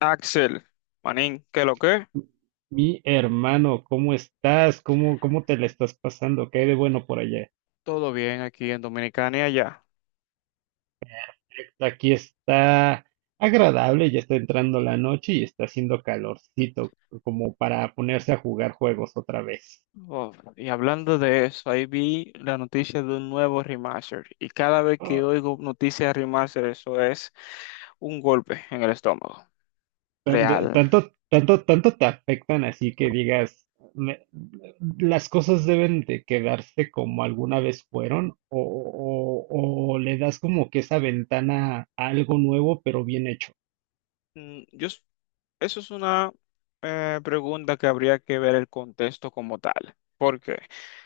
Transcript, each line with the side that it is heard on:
left: Axel, Manín, ¿qué lo que?
right: Mi hermano, ¿cómo estás? ¿Cómo te la estás pasando? ¿Qué hay de bueno por allá?
left: Todo bien aquí en Dominicana y allá.
right: Aquí está agradable, ya está entrando la noche y está haciendo calorcito, como para ponerse a jugar juegos otra vez.
left: Oh, y hablando de eso, ahí vi la noticia de un nuevo remaster. Y cada vez que
right: Ah,
left: oigo noticias de remaster, eso es un golpe en el estómago. Real.
right: Tanto, tanto, tanto te afectan así que digas, "Me- las cosas deben de quedarse como alguna vez fueron, o, o le das como que esa ventana a algo nuevo, pero bien hecho.
left: Mm, Yo, s- Eso es una pregunta que habría que ver el contexto como tal. Porque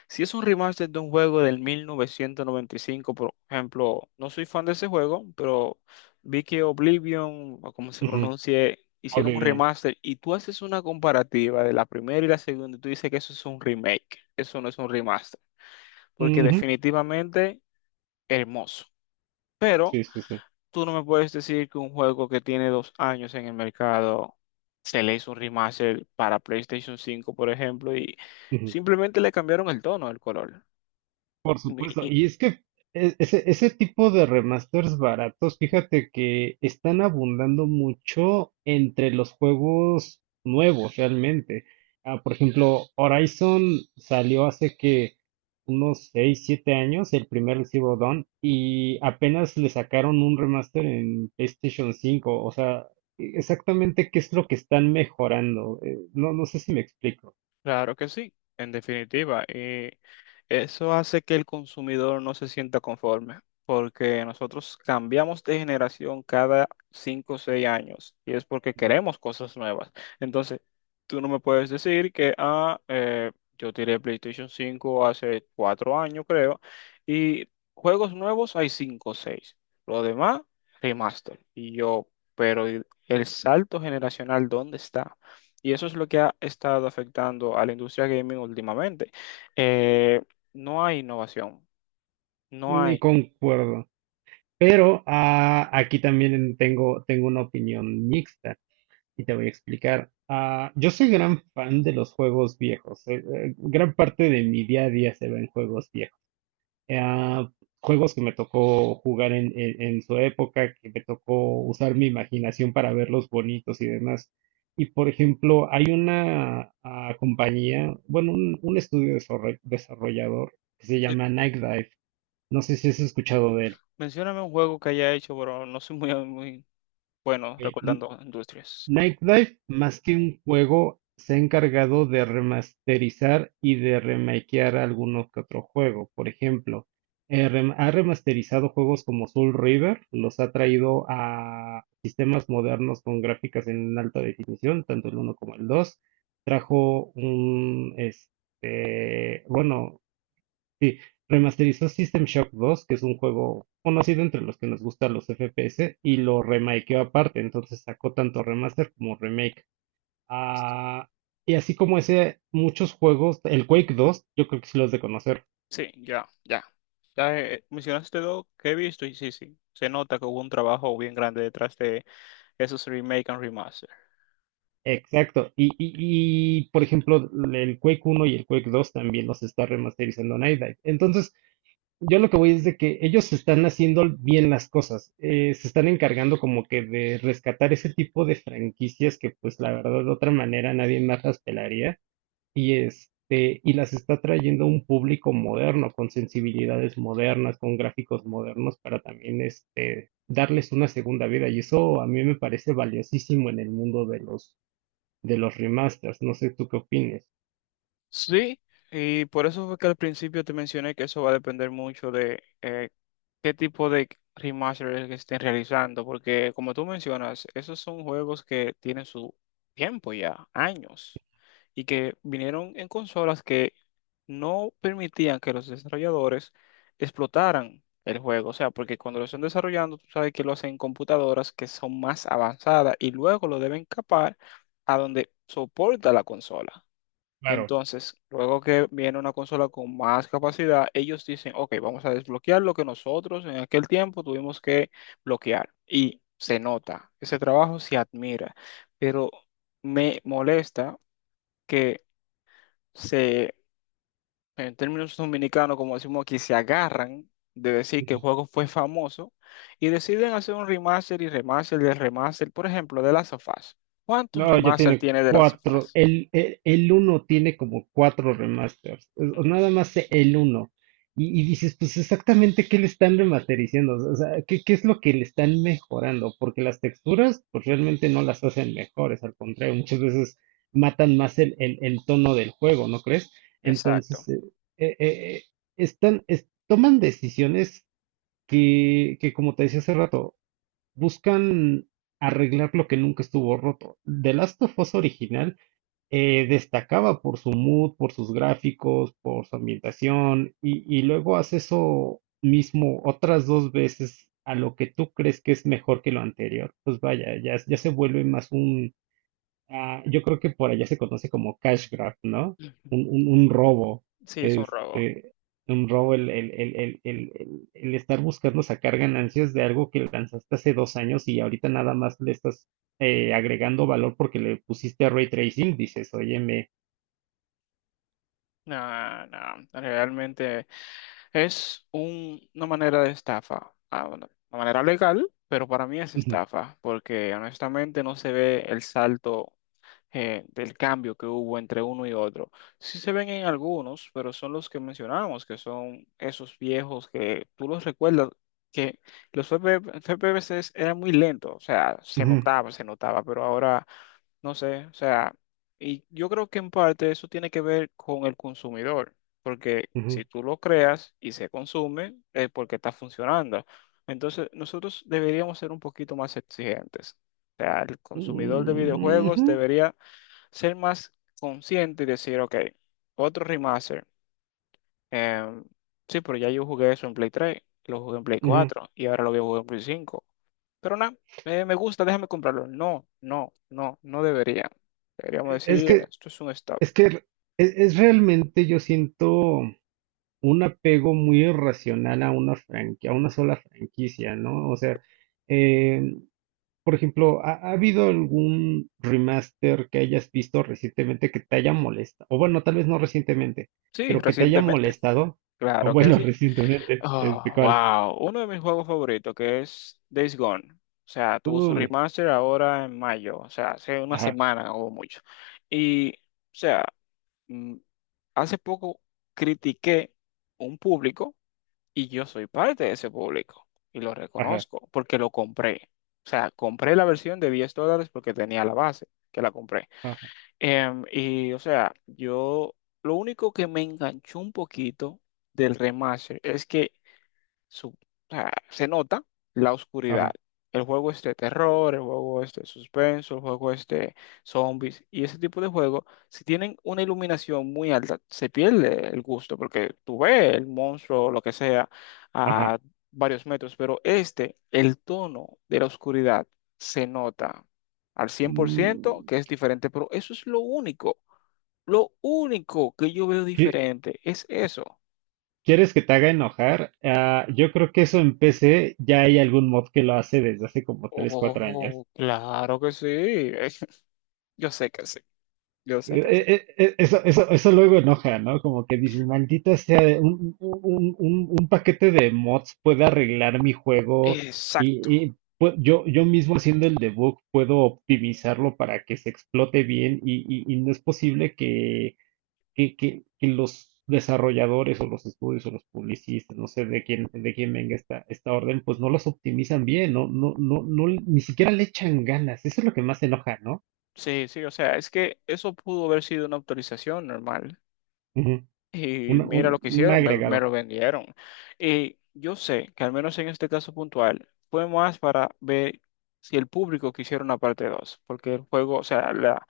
left: si es un remaster de un juego del 1995, por ejemplo, no soy fan de ese juego, pero vi que Oblivion, o como se
right: Ujú,
left: pronuncie, hicieron un
right: hable
left: remaster y tú haces una comparativa de la primera y la segunda y tú dices que eso es un remake, eso no es un remaster, porque
right: bien.
left: definitivamente hermoso.
right: Sí, sí, sí.
left: Tú no me puedes decir que un juego que tiene 2 años en el mercado se le hizo un remaster para PlayStation 5, por ejemplo, y
right: Ujú.
left: simplemente le cambiaron el tono, el color.
right: Por supuesto. Y es que ese tipo de remasters baratos, fíjate que están abundando mucho entre los juegos nuevos realmente. Por ejemplo, Horizon salió hace que unos 6, 7 años, el primer Zero Dawn, y apenas le sacaron un remaster en PlayStation 5. O sea, exactamente qué es lo que están mejorando. No, no sé si me explico.
left: Claro que sí, en definitiva. Y eso hace que el consumidor no se sienta conforme, porque nosotros cambiamos de generación cada 5 o 6 años y es porque
right: Ujú.
left: queremos cosas nuevas. Entonces, tú no me puedes decir que, yo tiré PlayStation 5 hace 4 años, creo, y juegos nuevos hay cinco o seis. Lo demás, remaster. Y yo, pero ¿y el salto generacional? ¿Dónde está? Y eso es lo que ha estado afectando a la industria gaming últimamente. Eh, no hay innovación, no
right: Ni
left: hay.
right: concuerdo. Pero aquí también tengo una opinión mixta y te voy a explicar. Yo soy gran fan de los juegos viejos. Gran parte de mi día a día se ve en juegos viejos. Ah, juegos que me tocó jugar en, en su época, que me tocó usar mi imaginación para verlos bonitos y demás. Y por ejemplo, hay una compañía, bueno, un estudio desarrollador que se
left: Eh,
right: llama Night Dive. No sé si has escuchado de él.
left: Mencióname un juego que haya hecho, pero no soy muy, muy bueno
right: Eh,
left: recordando industrias.
right: Nightlife más que un juego se ha encargado de remasterizar y de remakear algunos que otro juego. Por ejemplo, ha remasterizado juegos como Soul River, los ha traído a sistemas modernos con gráficas en alta definición, tanto el uno como el dos. Trajo un, este, bueno. Sí, remasterizó System Shock 2, que es un juego conocido entre los que nos gustan los FPS, y lo remakeó aparte, entonces sacó tanto remaster como remake. Ah, y así como ese, muchos juegos, el Quake 2, yo creo que sí los de conocer.
left: Sí, ya, ya. Ya mencionaste dos que he visto y sí, sí. Se nota que hubo un trabajo bien grande detrás de esos remake and remaster.
right: Exacto, por ejemplo, el Quake 1 y el Quake 2 también los está remasterizando Night Dive. Entonces, yo lo que voy es de que ellos están haciendo bien las cosas, se están encargando como que de rescatar ese tipo de franquicias que pues la verdad de otra manera nadie más las pelaría y este y las está trayendo a un público moderno con sensibilidades modernas, con gráficos modernos para también este darles una segunda vida y eso a mí me parece valiosísimo en el mundo de los remasters, no sé tú qué opines.
left: Sí, y por eso fue que al principio te mencioné que eso va a depender mucho de qué tipo de remaster es que estén realizando, porque como tú mencionas, esos son juegos que tienen su tiempo ya, años, y que vinieron en consolas que no permitían que los desarrolladores explotaran el juego, o sea, porque cuando lo están desarrollando, tú sabes que lo hacen en computadoras que son más avanzadas y luego lo deben capar a donde soporta la consola.
right: Claro.
left: Entonces, luego que viene una consola con más capacidad, ellos dicen, ok, vamos a desbloquear lo que nosotros en aquel tiempo tuvimos que bloquear. Y se nota, ese trabajo se admira, pero me molesta que se, en términos dominicanos, como decimos aquí, se agarran de decir que el juego fue famoso y deciden hacer un remaster y remaster y remaster, por ejemplo, de las of Us. ¿Cuántos
right: No, ya
left: remaster
right: tiene
left: tiene de las of
right: cuatro.
left: Us?
right: El uno tiene como cuatro remasters. O nada más el uno. Y dices, pues exactamente qué le están remasterizando. O sea, ¿qué es lo que le están mejorando? Porque las texturas, pues realmente no las hacen mejores. Al contrario, muchas veces matan más el tono del juego, ¿no crees? Entonces,
left: Exacto.
right: eh, eh, eh, están, toman decisiones como te decía hace rato, buscan arreglar lo que nunca estuvo roto. The Last of Us original destacaba por su mood, por sus gráficos, por su ambientación, y luego hace eso mismo otras dos veces a lo que tú crees que es mejor que lo anterior. Pues vaya, ya se vuelve más un. Yo creo que por allá se conoce como cash grab, ¿no?
left: Ujú.
right: Un robo,
left: Sí, es un robo.
right: este, un robo, el estar buscando sacar ganancias de algo que lanzaste hace dos años y ahorita nada más le estás agregando valor porque le pusiste a ray tracing, dices, óyeme,
left: No, no, realmente. Una manera de estafa. Bueno, una manera legal, pero para mí es
right: ujú,
left: estafa, porque honestamente no se ve el salto del cambio que hubo entre uno y otro. Sí se ven en algunos, pero son los que mencionamos, que son esos viejos que tú los recuerdas, que los F P V FP FPVCs eran muy lentos, o sea,
right: ujú,
left: se notaba, pero ahora no sé, o sea, y yo creo que en parte eso tiene que ver con el consumidor, porque
right: ujú,
left: si tú lo creas y se consume, es porque está funcionando. Entonces, nosotros deberíamos ser un poquito más exigentes. O sea, el consumidor de
right: mm,
left: videojuegos
right: ujú,
left: debería ser más consciente y decir, ok, otro remaster. em, sí, pero ya yo jugué eso en Play 3, lo jugué en Play
right: ujú".
left: cuatro y ahora lo voy a jugar en Play 5. Pero nada, me gusta, déjame comprarlo. No, no, no, no debería. Deberíamos
right: Es
left: decir,
right: que,
left: esto es un stop.
right: es que es realmente yo siento. Un apego muy irracional a a una sola franquicia, ¿no? O sea, eh, por ejemplo, ¿ha habido algún remaster que hayas visto recientemente que te haya molestado? O bueno, tal vez no recientemente,
left: Sí,
right: pero que te haya
left: recientemente.
right: molestado. O
left: Claro que
right: bueno,
left: sí.
right: recientemente, este,
left: Oh,
right: ¿cuál?
left: wow. Uno de mis juegos favoritos, que es Days Gone. O sea, tuvo su
right: Uy,
left: remaster ahora en mayo. O sea, hace una
right: ajá,
left: semana o mucho. Y, o sea, mm, hace poco critiqué un público. Y yo soy parte de ese público y lo
right: ajá,
left: reconozco porque lo compré. O sea, compré la versión de $10 porque tenía la base que la compré.
right: ajá,
left: Y o sea, yo lo único que me enganchó un poquito del remaster es que o sea, se nota la oscuridad.
right: ajá,
left: El juego es de terror, el juego es de suspenso, el juego es de zombies y ese tipo de juegos, si tienen una iluminación muy alta, se pierde el gusto porque tú ves el monstruo o lo que sea
right: ajá.
left: a varios metros, pero este, el tono de la oscuridad se nota al 100%
right: Mm.
left: que es diferente, pero eso es lo único que yo veo
right: ¿qué-
left: diferente es eso.
right: ¿Quieres que te haga enojar? Yo creo que eso en PC ya hay algún mod que lo hace desde hace como 3 4 años.
left: Oh, claro que sí. Yo sé que sí, yo sé
right: Eh,
left: que sí.
right: eh, eh, eh, Eso, eso, eso luego enoja, ¿no? Como que dices, maldita sea, un paquete de mods puede arreglar mi juego
left: Exacto.
right: y yo mismo haciendo el debug puedo optimizarlo para que se explote bien y no es posible que, que los desarrolladores o los estudios o los publicistas, no sé de quién venga esta orden, pues no los optimizan bien, no, no, no, no, ni siquiera le echan ganas. Eso es lo que más enoja, ¿no?
left: Sí, sí, o sea, es que eso pudo haber sido una autorización normal.
right: Ujú. Un,
left: Y mira
right: un
left: lo que
right: un
left: hicieron, me
right: agregado.
left: lo vendieron. Y yo sé que al menos en este caso puntual fue más para ver si el público quisiera una parte 2 porque el juego, o sea, la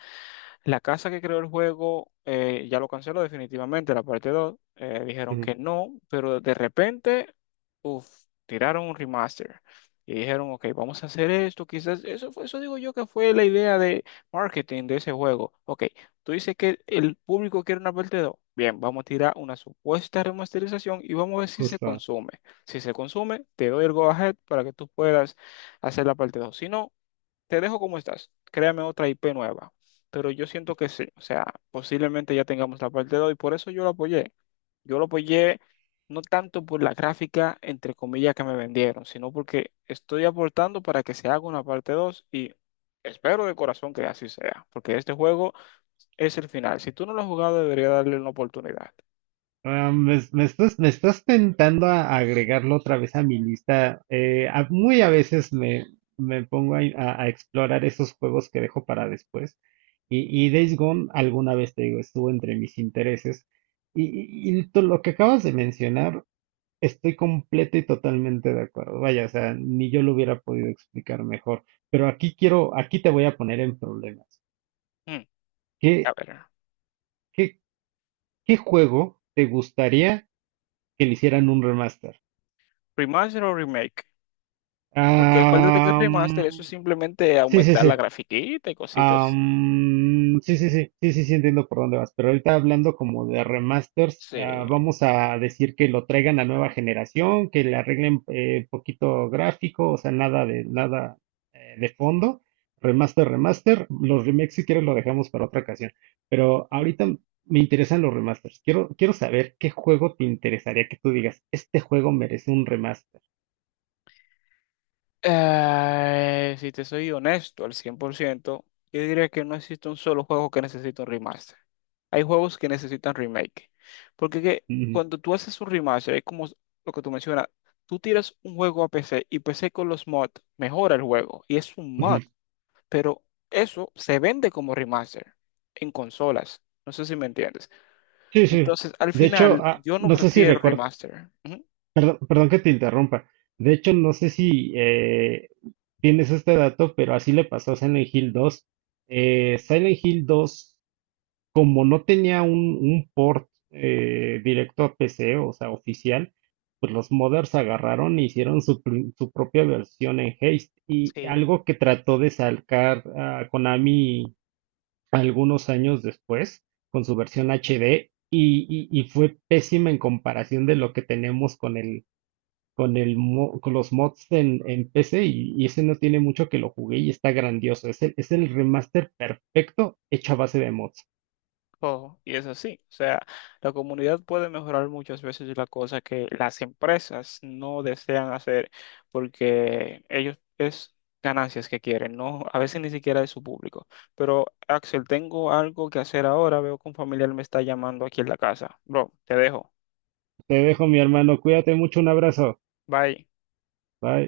left: La casa que creó el juego ya lo canceló definitivamente, la parte 2 dijeron
right: Ujú.
left: que no, pero de repente, uf, tiraron un remaster. Y dijeron, ok, vamos a hacer esto. Quizás eso fue, eso digo yo que fue la idea de marketing de ese juego. Ok, tú dices que el público quiere una parte dos. Bien, vamos a tirar una supuesta remasterización y vamos a ver si se
right: Justo.
left: consume. Si se consume, te doy el go ahead para que tú puedas hacer la parte dos. Si no, te dejo como estás, créame otra IP nueva, pero yo siento que sí, o sea, posiblemente ya tengamos la parte 2 y por eso yo lo apoyé. Yo lo apoyé no tanto por la gráfica, entre comillas, que me vendieron, sino porque estoy aportando para que se haga una parte 2 y espero de corazón que así sea, porque este juego es el final. Si tú no lo has jugado, debería darle una oportunidad.
right: Me estás tentando a agregarlo otra vez a mi lista. Muy a veces me pongo a, a explorar esos juegos que dejo para después. Y Days Gone, alguna vez te digo, estuvo entre mis intereses. Y, lo que acabas de mencionar, estoy completa y totalmente de acuerdo. Vaya, o sea, ni yo lo hubiera podido explicar mejor. Pero aquí quiero, aquí te voy a poner en problemas.
left: Mm, a
right: ¿Qué,
left: ver,
right: qué, qué juego te gustaría que le hicieran un remaster?
left: remaster o remake, porque acuérdate que el
right: Am,
left: remaster eso es simplemente
right: sí, sí,
left: aumentar
right: sí.
left: la grafiquita y cositas.
right: Sí, sí, sí, sí, sí, sí, entiendo por dónde vas. Pero ahorita hablando como de remasters,
left: Sí.
right: vamos a decir que lo traigan a nueva generación, que le arreglen poquito gráfico, o sea, nada de nada de fondo. Remaster, remaster. Los remakes, si quieres, lo dejamos para otra ocasión. Pero ahorita me interesan los remasters. Quiero saber qué juego te interesaría que tú digas, este juego merece un remaster.
left: Si te soy honesto al 100%, yo diría que no existe un solo juego que necesite un remaster. Hay juegos que necesitan remake. Porque que
right: Ujú,
left: cuando tú haces un remaster, es como lo que tú mencionas, tú tiras un juego a PC y PC con los mods mejora el juego y es un mod,
right: ujú.
left: pero eso se vende como remaster en consolas. No sé si me entiendes.
right: Sí, sí.
left: Entonces, al
right: De hecho,
left: final, yo no
right: no sé si
left: prefiero
right: recuerdo,
left: remaster. Ujú.
right: perdón, perdón que te interrumpa. De hecho, no sé si tienes este dato, pero así le pasó a Silent Hill 2. Silent Hill 2, como no tenía un port directo a PC, o sea, oficial, pues los modders agarraron e hicieron su, su propia versión en Haste. Y
left: Sí,
right: algo que trató de sacar a Konami algunos años después con su versión HD y fue pésima en comparación de lo que tenemos con el con los mods en PC y ese no tiene mucho que lo jugué y está grandioso. Es el remaster perfecto hecho a base de mods.
left: todo, y es así. O sea, la comunidad puede mejorar muchas veces la cosa que las empresas no desean hacer porque ellos es ganancias que quieren, ¿no? A veces ni siquiera de su público. Pero Axel, tengo algo que hacer ahora, veo que un familiar me está llamando aquí en la casa. Bro, te dejo.
right: Te dejo, mi hermano. Cuídate mucho. Un abrazo.
left: Bye.
right: Bye.